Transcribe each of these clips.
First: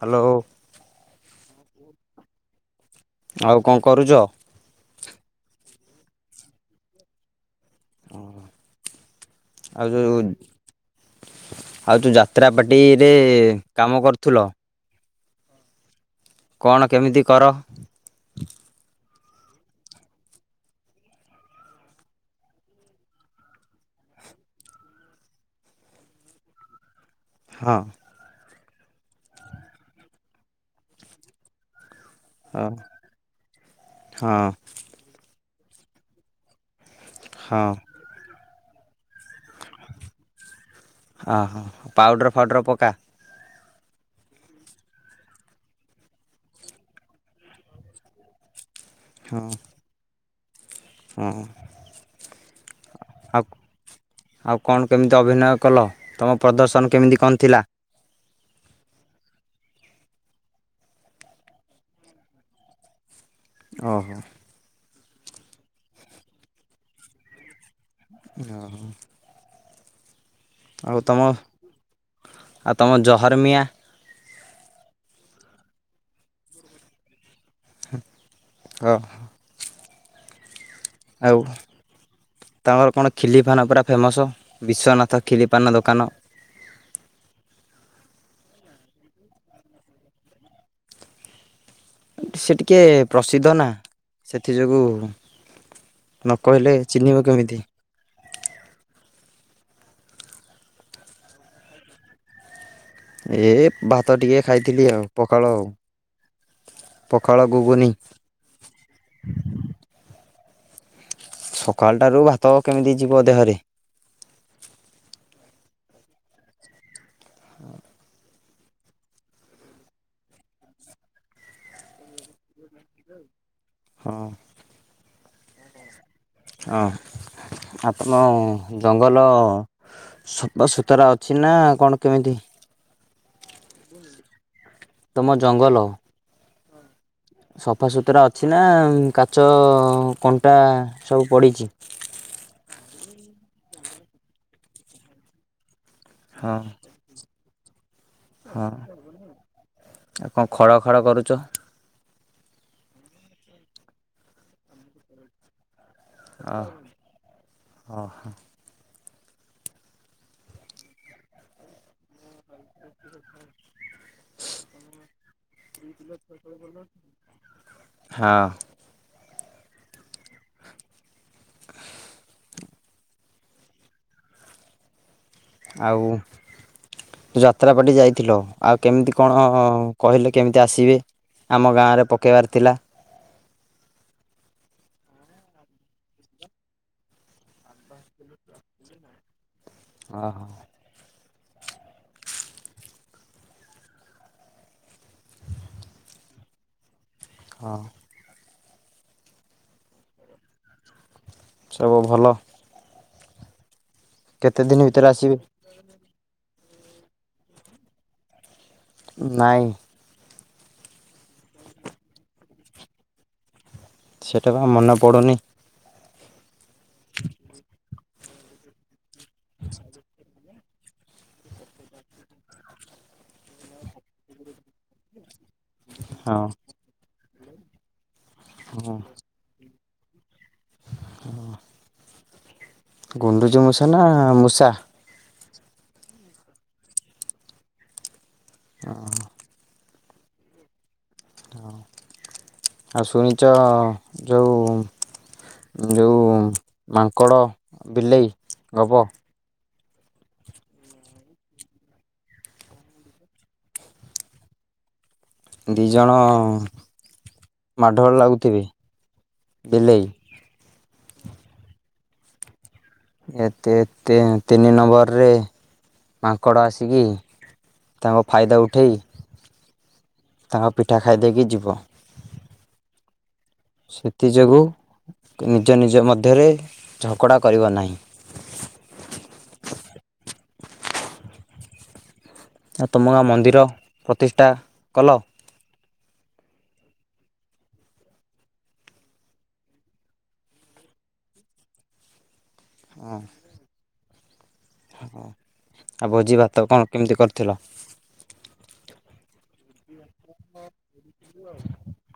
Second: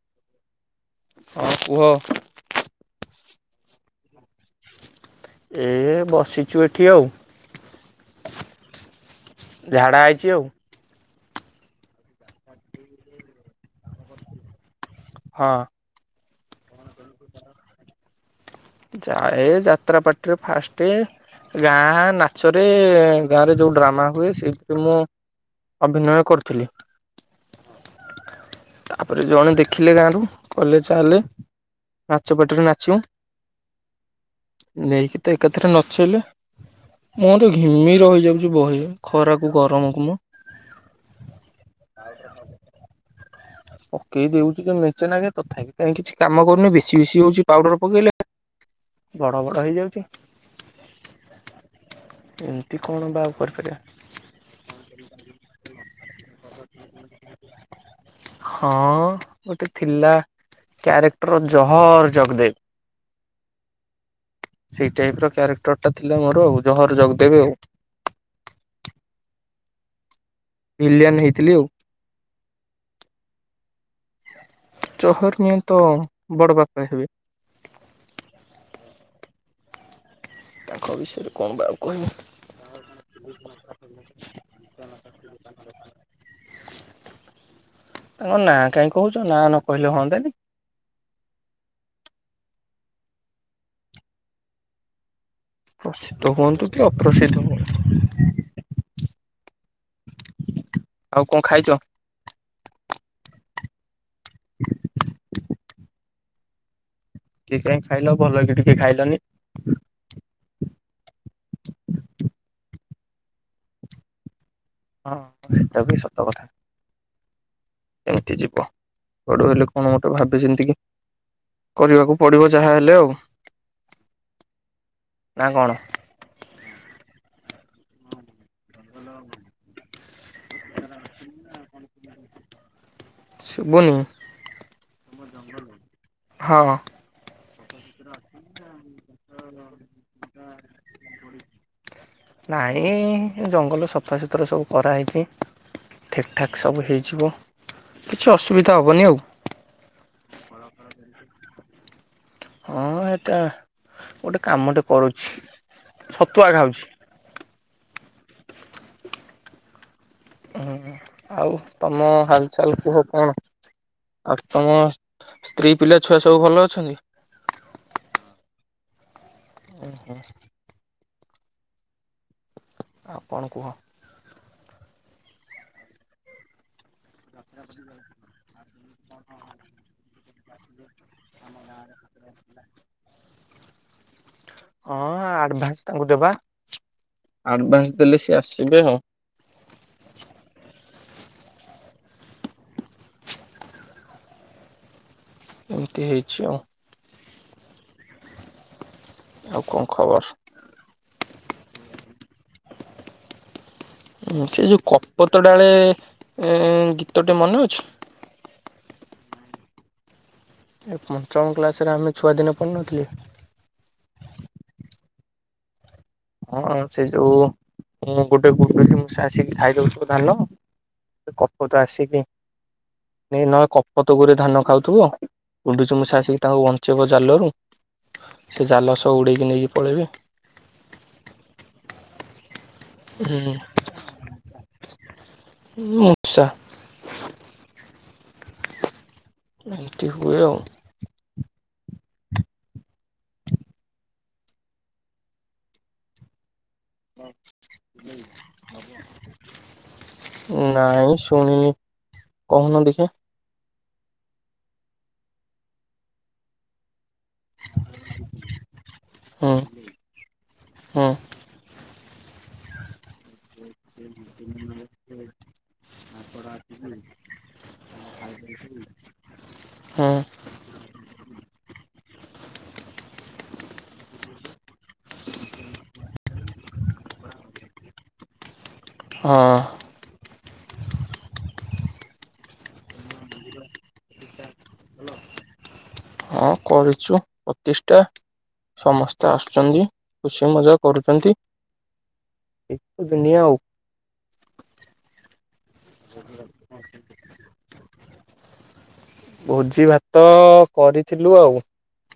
Hello. ହୁଁ କୁହ। ଆଉ କଅଁ କରୁଚ? ଏ ବସିଛୁ ଏଠି ଆଉ। ଆଉ ଝାଡ଼ା ଯୋଉ ହେଇଛି ଆଉ ଆଉ ଯୋଉ ଯାତ୍ରା ପାର୍ଟି ରେ କାମ କରୁଥିଲ? ହଁ। କଣ କେମିତି କର? ଯାଏ ଯାତ୍ରା ପାଟିରେ ଫାଷ୍ଟ ଗାଁ ନାଚରେ ଗାଁ ରେ ଯୋଉ ଡ୍ରାମା ହୁଏ ସେଇଥିରେ ମୁଁ ଅଭିନୟ କରୁଥିଲି। ହଁ। ତାପରେ ଜଣେ ଦେଖିଲେ ଗାଁରୁ କଲେ ଚାଲେ। ନାଚ ପାଟିରେ ହଁ ନାଚିବୁ ହଁ ନେଇକି। ତ ଏକାଥରେ ନଚେଇଲେ ମୋର ତ ହଁ ଘିମିର ହେଇଯାଉଛି ବହେ ଖରାକୁ ଗରମକୁ ମ ଆ ହା ପାଉଡ଼ର ଫାଉଡ଼ର ପକ୍କା। ପକେଇଦଉଛି ତ ମେଚେ ନା୍କେ ତଥାପି କାହିଁ କିଛି କାମ କରୁନି ବେଶି ବେଶି ହଉଛି ପାଉଡର ପକେଇଲେ। ବଡ଼ ବଡ଼ ହେଇଯାଉଚି। ହଁ ହଁ। ଏମିତି କଣ ବା ଆଉ କରିପାରିବା। ଆଉ କଣ କେମିତି ଅଭିନୟ କଲ ତୁମ ପ୍ରଦର୍ଶନ କେମିତି କଣ ଥିଲା? ହଁ ଗୋଟେ ଥିଲା। କ୍ୟାରେକ୍ଟର ଜହର ଜଗଦେବ। ହଁ ହଁ। ସେଇ ଟାଇପ ର କ୍ୟାରେକ୍ଟର ଟା ଥିଲା ମୋର ଆଉ ଜହର ଜଗ ଦେବେ ଆଉ। ହଁ ହଁ। ଆଉ ଭିଲିଆନ ତମ ହେଇଥିଲି ଆଉ ତମ ଜହରର୍ମିଆଁ। ଚହର ନିଏଁ ତ ବଡ଼ ବାପା ହେବେ। ହଁ। ତାଙ୍କ କଣ ବା ଆଉ କହିବୁ। ତମର କଣ ଖିଲିପାନ ପୁରା ଫେମସ ବିଶ୍ୱନାଥ ଖିଲିପାନ ଦୋକାନ। ତାଙ୍କ ନା କାହିଁ କହୁଛ ନା ନ କହିଲେ ହୁଅନ୍ତା ନି। ସେ ଟିକେ ପ୍ରସିଦ୍ଧ ନା ସେଥି ଯୋଗୁଁ ପ୍ରସିଦ୍ଧ ନ ହୁଅନ୍ତୁ କହିଲେ କି ଚିହ୍ନିବ ଅପ୍ରସିଦ୍ଧ କେମିତି। ହୁଅନ୍ତୁ ଆଉ କଅଁ ଖାଇଛ? ଏ ଭାତ ଟିକେ ଖାଇଥିଲି ଆଉ ପକାଳ। ଟିକେ କାଇଁ ଖାଇଲ ଭଲ କି ଟିକେ ଖାଇଲନି। ସକାଳ ଟାରୁ ଭାତ କେମିତି ଯିବ ଦେହରେ। ହଁ ସେଟା ବି ସତ କଥା। ଏମିତି ଯିବ ଗଡ ହେଲେ କଣ ଗୋଟେ ଭାବିଚିନ୍ତିକି। କରିବାକୁ ପଡିବ ଯାହା ହେଲେ ଆଉ। ହଁ। ନା କଣ? ହଁ ଆଉ ତମ ଜଙ୍ଗଲ ସଫାସୁୁତୁରା ଅଛି ନା କଣ କେମିତି? ଶୁଭୁନି ତମ ଜଙ୍ଗଲ? ହଁ। ସଫାସୁତୁରା ଅଛି ନା କାଚ କଣ୍ଟା ସବୁ ପଡ଼ିଚି? ନାଇଁ ଜଙ୍ଗଲ ସଫାସୁତୁରା ସବୁ କରାହେଇଛି। ହଁ ଠିକଠାକ୍ ସବୁ ହେଇଯିବ, କିଛି ହଁ ଅସୁବିଧା ହେବନି ଆଉ। ଆଉ କଣ ଖଡଖଡ କରୁଛ? ହୁଁ-ଉଁ-ଉଁ ଏଟା ଗୋଟେ କାମଟେ କରୁଛି ଛତୁଆ ଖାଉଛି। ଓହୋଃ। ହୁଁ ଆଉ ତମ ହାଲ୍ ଚାଲିଥିବ କଣ, ଆଉ ତମ ସ୍ତ୍ରୀ ପିଲାଛୁଆ ସବୁ ଭଲ ଅଛନ୍ତି? ହଁ। ଉଁ ହୁଁ। ଆଉ କଣ କୁହ? ଆଉ ଯାତ୍ରାପାଟି ଯାଇଥିଲ ଆଉ କେମିତି କଣ କହିଲେ କେମିତି ଆସିବେ? ଆମ ଗାଁଆରେ ପକେଇବାର ଥିଲା। ହଁ-ଅ-ଅ ଆଡଭାନ୍ସ ତାଙ୍କୁ ଦେବା, ଆଡଭାନ୍ସ ଦେଲେ ସିଏ ଆସିବେ ଆଉ। ଓହୋଃ। ଏମିତି ହେଇଛି ଆଉ। ହଁ। ଆଉ କଣ ଖବର? ସବୁ ଭଲ। ଉଁ କେତେ ସେ ଦିନ ଯୋଉ ଭିତରେ ଆସିବେ? କପତ ଡାଳେ ଗୀତଟେ ମନେ ଅଛି? ନାଇଁ। ଏ ପଞ୍ଚମ କ୍ଲାସରେ ଆମେ ଛୁଆଦିନେ ପଢ଼ି ନଥିଲେ। ସେଇଟା ପା ମନେ ପଡୁନି। ହଁ ସେ ଯୋଉ ଉଁ-ଉଁ ଗୋଟେ ଗୁଣ୍ଡୁଚି ମୂଷା ଆସିକି ଖାଇ ଦଉଥିବ ଧାନ। ଏ କପୋତ ଆସିକି ନି ନ କପୋତଗୁରେ ଧାନ ଖାଉଥିବ। ଗୁଣ୍ଡୁଚିମୂଷା ହଁ ଆସିକି ତାଙ୍କୁ ବଞ୍ଚେଇବ ଜାଲରେ ସେ ହଁ। ଜାଲ ସହ ଉଡ଼େଇକି ନେଇକି ପଳେଇବେ। ହୁଁ। ହୁଁ ଗୁଣ୍ଡୁଚିମୂଷା ନା ମୂଷା? ମୂଷା। ହଁ। ଏମିତି ହୁଏ ଆଉ। ହଁ। ଆଉ ଶୁଣିଚ ଯୋଉ ଯୋଉ ମାଙ୍କଡ଼ ବିଲେଇ ଗପ। ନାଇଁ ଶୁଣିନି, କହୁନ ଦେଖିଆ। ଦିଜଣ ମାଡ଼ଗୋଳ ଲାଗୁଥିବେ ହୁଁ ବିଲେଇ। ହୁଁ ଏତେ ଏତେ ତିନି ନମ୍ବର। ରେ ମାଙ୍କଡ଼ ଆସିକି, ତାଙ୍କ ଫାଇଦା ଉଠେଇ ହୁଁ ତାଙ୍କ ପିଠା ଖାଇଦେଇକି ଯିବ। ସେଥିଯୋଗୁ ନିଜ ନିଜ ମଧ୍ୟରେ ଝଗଡ଼ା କରିବ ନାହିଁ। ହଁ। ଆ ତମ ଗାଁ ମନ୍ଦିର ପ୍ରତିଷ୍ଠା? କଲ? ହଁ କରିଚୁ ପ୍ରତିଷ୍ଟା। ସମସ୍ତେ ଆସୁଛନ୍ତି ଖୁସି ମଜା କରୁଚନ୍ତି, ଏଇତ ଦୁନିଆ ଆଉ। ଆ ଭୋଜିଭାତ କଁ କେମିତି କରିଥିଲ? ଭୋଜିଭାତ କରିଥିଲୁ ଆଉ।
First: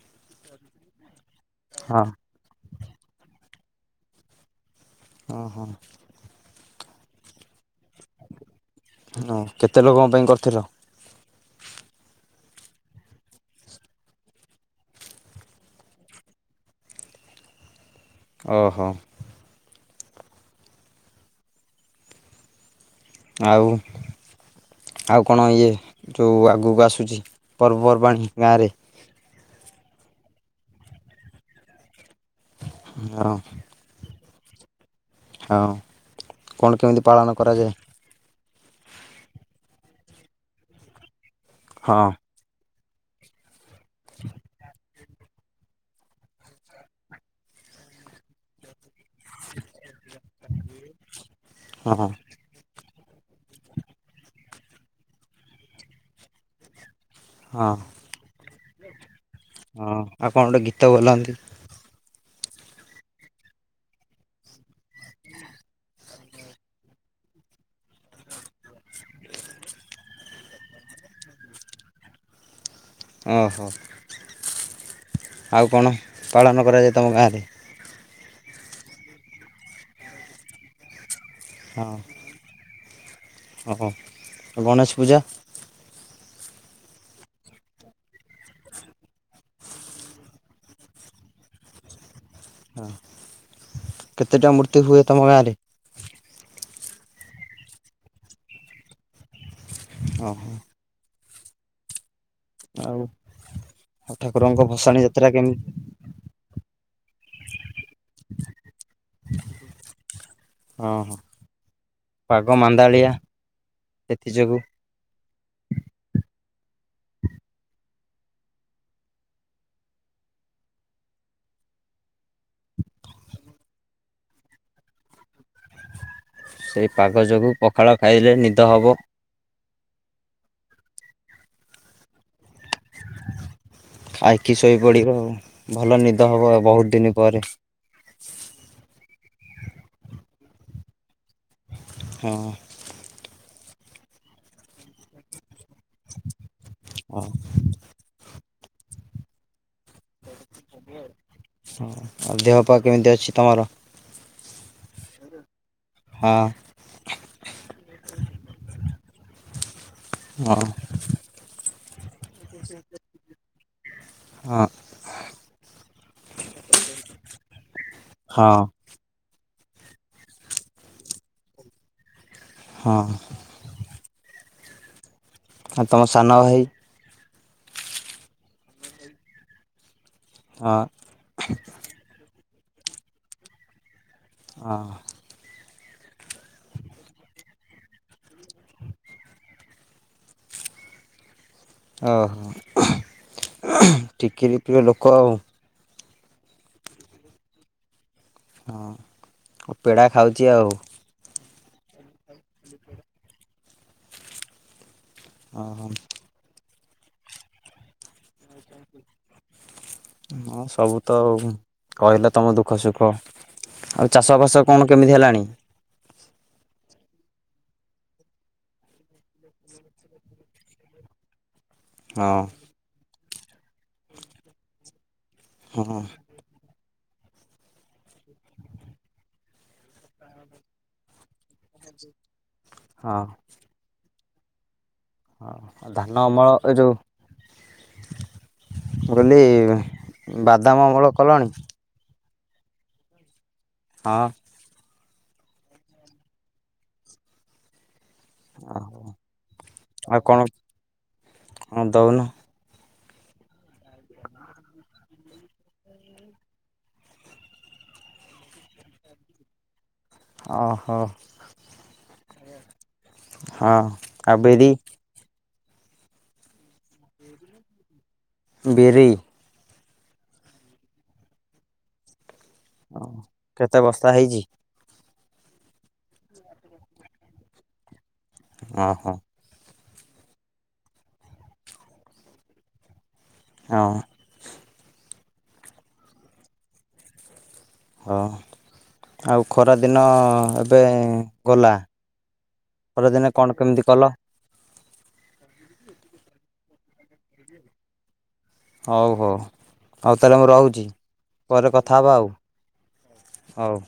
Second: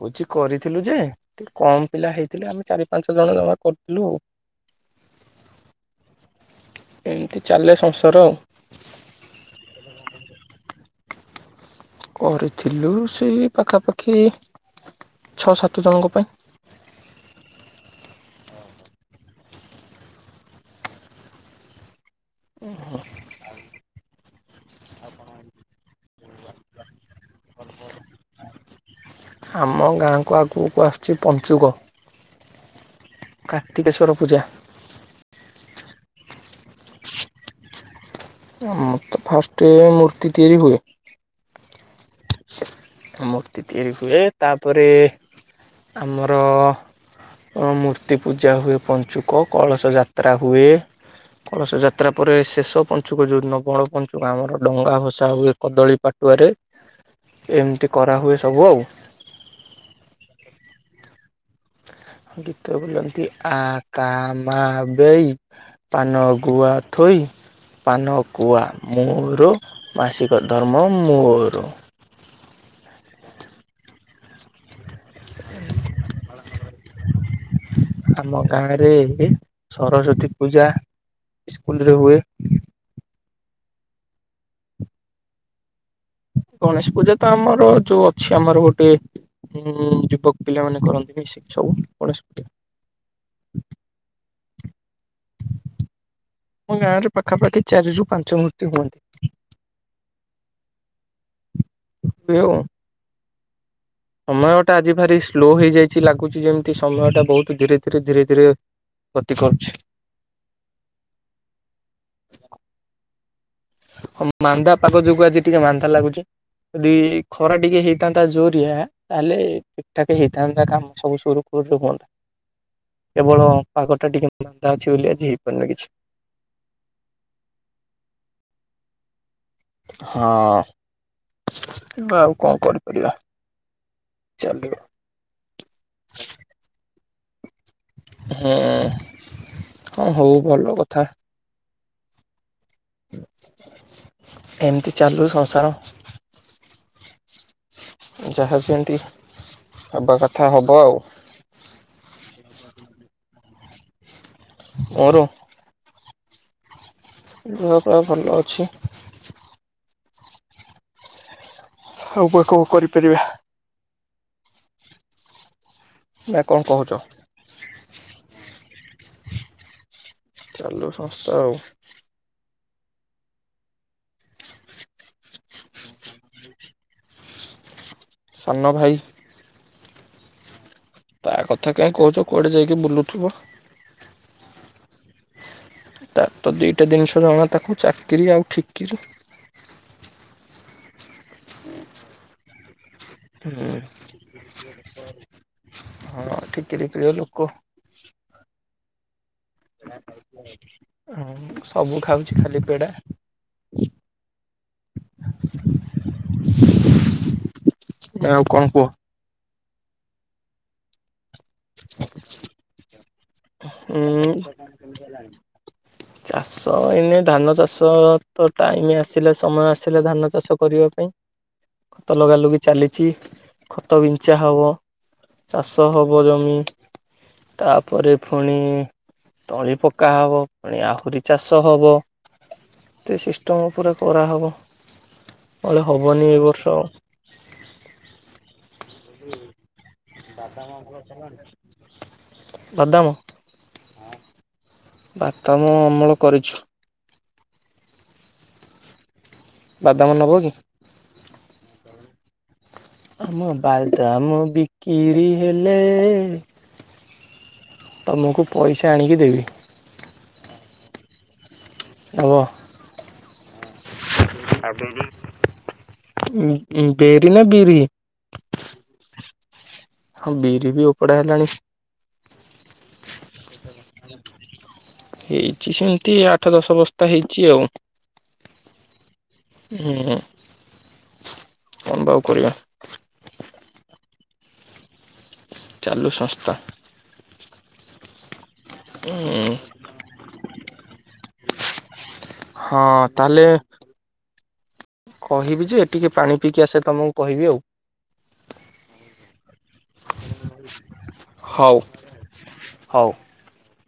ଭୋଜି କରିଥିଲୁ ଯେ ଟି କମ ହଁ। ପିଲା ହେଇଥିଲେ ଆମେ ଚାରି ପାଞ୍ଚ ଜଣ ଜମା କରିଥିଲୁ ଆଉ। ଓହୋ। ଏମିତି ଚାଲେ ସଂସାର ଆଉ। ହଁ କେତେ ଲୋକଙ୍କ ପାଇଁ କରିଥିଲ? କରିଥିଲୁ ସେ ପାଖାପାଖି ଛଅ ସାତ ଜଣଙ୍କ ପା। ଓହୋ। ଓହୋ। ଆଉ? ଆଉ କଣ ଇଏ ଯୋଉ ଆଗକୁ ଆସୁଚି ପର୍ବପର୍ବାଣି ଗାଁରେ? ଆମ ଗାଁକୁ ଆଗକୁ ଆସୁଚି ପଞ୍ଚୁକ। ହୁଁ। କାର୍ତ୍ତିକେଶ୍ୱର ପୂଜା। ହଁ, କଣ କେମିତି ପାଳନ କରାଯାଏ? ଆମରତ ଫାଷ୍ଟ୍ ମୂର୍ତ୍ତି ତିଆରି ହୁଏ। ହଁ। ମୂର୍ତ୍ତି ତିଆରି ହୁଏ ତାପରେ ଆମର ଅ ମୂର୍ତ୍ତି ପୂଜା ହୁଏ ପଞ୍ଚୁକ କଳସ ଯାତ୍ରା ହୁଏ। କଳସ ହଁ ହଁ ଯାତ୍ରା ପରେ ଶେଷ ପନ ଞ୍ଚୁକ ଯୋଉଦିନ ବଳ ପଞ୍ଚୁକ ଆମର ଡେଙ୍ଗା ଭସା ହୁଏ କଦଳୀ ପାଟୁଆରେ। ହଁ ଏମିତି କରାହୁଏ ସବୁ ଆଉ। ହଁ ଆଉ କଁ ଗୋଟେ ଗୀତ ବୋଲନ୍ତି? ଗୀତ ବୋଲନ୍ତି ଆ କା ମା ବେଇ ପାନ ଗୁଆ ଥୋଇ ପାନ କୁଆ ମୋର ମାସିକ ଧର୍ମ ମୋର। ଓହୋ ଆଉ କଣ ପାଳନ କରାଯାଏ ତମ ଗାଁ ରେ? ଆମ ଗାଁରେ ଏ ସରସ୍ଵତୀ ପୂଜା ଇସ୍କୁଲ୍ ରେ ହୁଏ। ଅଁ ହଁ ଆଉ ଗଣେଶ ପୂଜା? ଗଣେଶ ପୂଜା ତ ଆମର ଯୋଉ ଅଛି ଆମର ଗୋଟିଏ ହୁଁ ଯୁବକ୍ ପିଲାମାନେ କରନ୍ତି ମିଶିକି ସବୁ ଗଣେଶ ପୂଜା। ହଁ କେତେଟା ମୂର୍ତ୍ତି ହୁଏ ତମ ଗାଁରେ? ଆମ ଗାଁ ରେ ପାଖାପାଖି ଚାରି ରୁ ପାଞ୍ଚ ମୂର୍ତ୍ତି ହୁଅନ୍ତି। ଅ ହୋ। [unintelligible] ଆଉ? ଠାକୁରଙ୍କ ସମୟଟା ଆଜି ଭସାଣି ଭାରି ଯାତ୍ରା ସ୍ଲୋ କେମିତି ହେଇଯାଇ ଛି ଲାଗୁଚି ଯେମତି ସମୟଟା ବହୁତ୍ ଧୀରେ ଧୀରେ ଧୀରେ ଧୀରେ ଗତି କରୁଛି। ଅଁ ହଁ ପାଗ ମାନ୍ଦାଳିଆ। ହଁ ସେଥି ଯୋଗୁ ମାନ୍ଦା ପାଗ ଯୋଗୁ ଆଜି ଟିକେ ମାନ୍ଦା ଲାଗୁଚି। ଯଦି ଖରା ଟିକ ହେଇଥାନ୍ତା ଜୋରିଆ। ତାହେଲେ ଠିକ୍ ଠାକ୍ ହେଇଥାନ୍ତା କାମ ସବୁ ସୁରୁଖୁରୁ ରେ ହୁଅନ୍ତା। କେବଳ ପାଗ ଟା ଟିକେ ମାନ୍ଦା ଅଛି ବୋଲି ଆଜି ହେଇପାରୁନି କିଛି। ସେଇ ପାଗ ଯୋଗୁଁ ପଖାଳ ଖାଇଲେ ନିଦ ହବ। ହଁ ଏବେ ଆଉ କଁ କରି ଖାଇକି ଶୋଇ ପଡିବ ଆଉ ଭଲ ନିଦ ହବ ଆଉ ବୋହୁତ୍ ଦିନି ପରେ। ହୁଁ ହଁ ହଉ ଭଲ କଥା। ହୁଁ। ଏମତି ଚାଲୁ ସଂସାର। ହଁ ‌। ଯାହା ଯେମତି ହବା କଥା ହବ ଆଉ। ହଁ ଆଉ ଦେହ ପା କେମିତି ଅଛି ତମର? ମୋର। ହଁ। ଦେହ ପାଅ ଭଲ ଅଛି। ହଁ। ଆଉ ବା କଁ କରିପାରିବା ହଁ। ନା କଁ କହୁଛ। ହଁ। ଚାଲୁ ସଂସ୍ତା ଆଉ। ହଁ। ଆଉ ତମ ସାନଭାଇ। ସାନଭାଇ। ହଁ। ତା କଥା କାଇଁ କହୁଛ କୁଆଡେ ଯାଇକି ବୁଲୁଥିବ। ହଁ। ତାର ତ ଦିଟା ଜିନିଷ ଜଣା ତାକୁ ଚାକିରି ଆଉ ଠିକିରି। ଓ ହୋ। ହୁଁ ଆଉ। ହଁ ଠିକିରି ପ୍ରିୟ ଲୋକ। ହଁ ମୁଁ ପେଡା ଖାଉଚି ଆଉ। ହୁଁ ସବୁ ଖାଉଛି ଖାଲି ପେଡା। ଅଁ ହଁ। ଆଉ କଣ କୁହ। ହଁ ସବୁ ତ ଆଉଁ। କହିଲ ତମ ଦୁଃଖ ସୁଖ ଆଉ ଉଁ ଚାଷ ବାସ କଣ କେମିତି ହେଲାଣି। ଚାଷ ଏଇନେ ଧାନ ଚାଷ ତ ଟାଇମ୍ ଆସିଲା ସମୟ ଆସିଲା ଧାନ ଚାଷ କରିବା ପାଇଁ। ଖତ ଲଗା ହଁ ଲଗି ଚାଲିଛି ଖତ ବିଞ୍ଚା ହବ ଚାଷ ହଁ ହବ। ଜମି ତାପରେ ଫୁଣି ତଳି ପକା ହବ। ପୁଣି ଆହୁରି ଚାଷ ହବ ହଁ କେତେ ସିଷ୍ଟମ୍ ପୁରା କରା ହବ। ତଳି ହଁ ଧାନ ହବନି ଏଇ ଅମଳ ଏ ବର୍ଷ। ଯୋଉ ମୁଁ କହିଲି ବାଦାମ ଅମଳ କଲଣି। ବାଦାମ। ହଁ। ବାଦାମ ଅମଳ କରିଛୁ। ଓହୋ ବାଦାମ ଆଉ ନବ କଣ କି? ହଁ ଦଉନୁ? ଆମ ବାଲଦାମ ବିକିରି ହେଲେଏ ତମକୁ ପଇସା ଆଣିକି ଦେବି। ଓହୋ। ହବ। ହଁ ଆଉ ବିରି ବେରି ନା ବିରି? ବରିି। ହଁ ବିରି ବି ଉପଡା ହେଲାଣି। ହଁ କେତେ ବସ୍ତା ହେଇଛି? ହେଇଚି ସେମିତି ଆଠ ଦଶ ବସ୍ତା ହେଇଚି ଆଉ। ଓହ। ହଁ ହଁ କଣଭାଉ କରିବା। ହଁ। ଚାଲୁ ସଂସ୍ଥା। ହଁ ଆଉ ହୁଁ। ଖରା ଦିନ ଏବେ ଗଲା। ହଁ ପରଦିନେ ତାହେଲେ କଣ କେମିତି କଲ? କହିବି ଯେ ଟିକେ ପାଣି ପିଇକି ଆସେ ତମକୁ କହିବି ଆଉ। ହଉ ତାହେଲେ ମୁଁ ରହୁଛି ପରେ ହଉ କଥା ହେବା। ହଉ। ହଉ।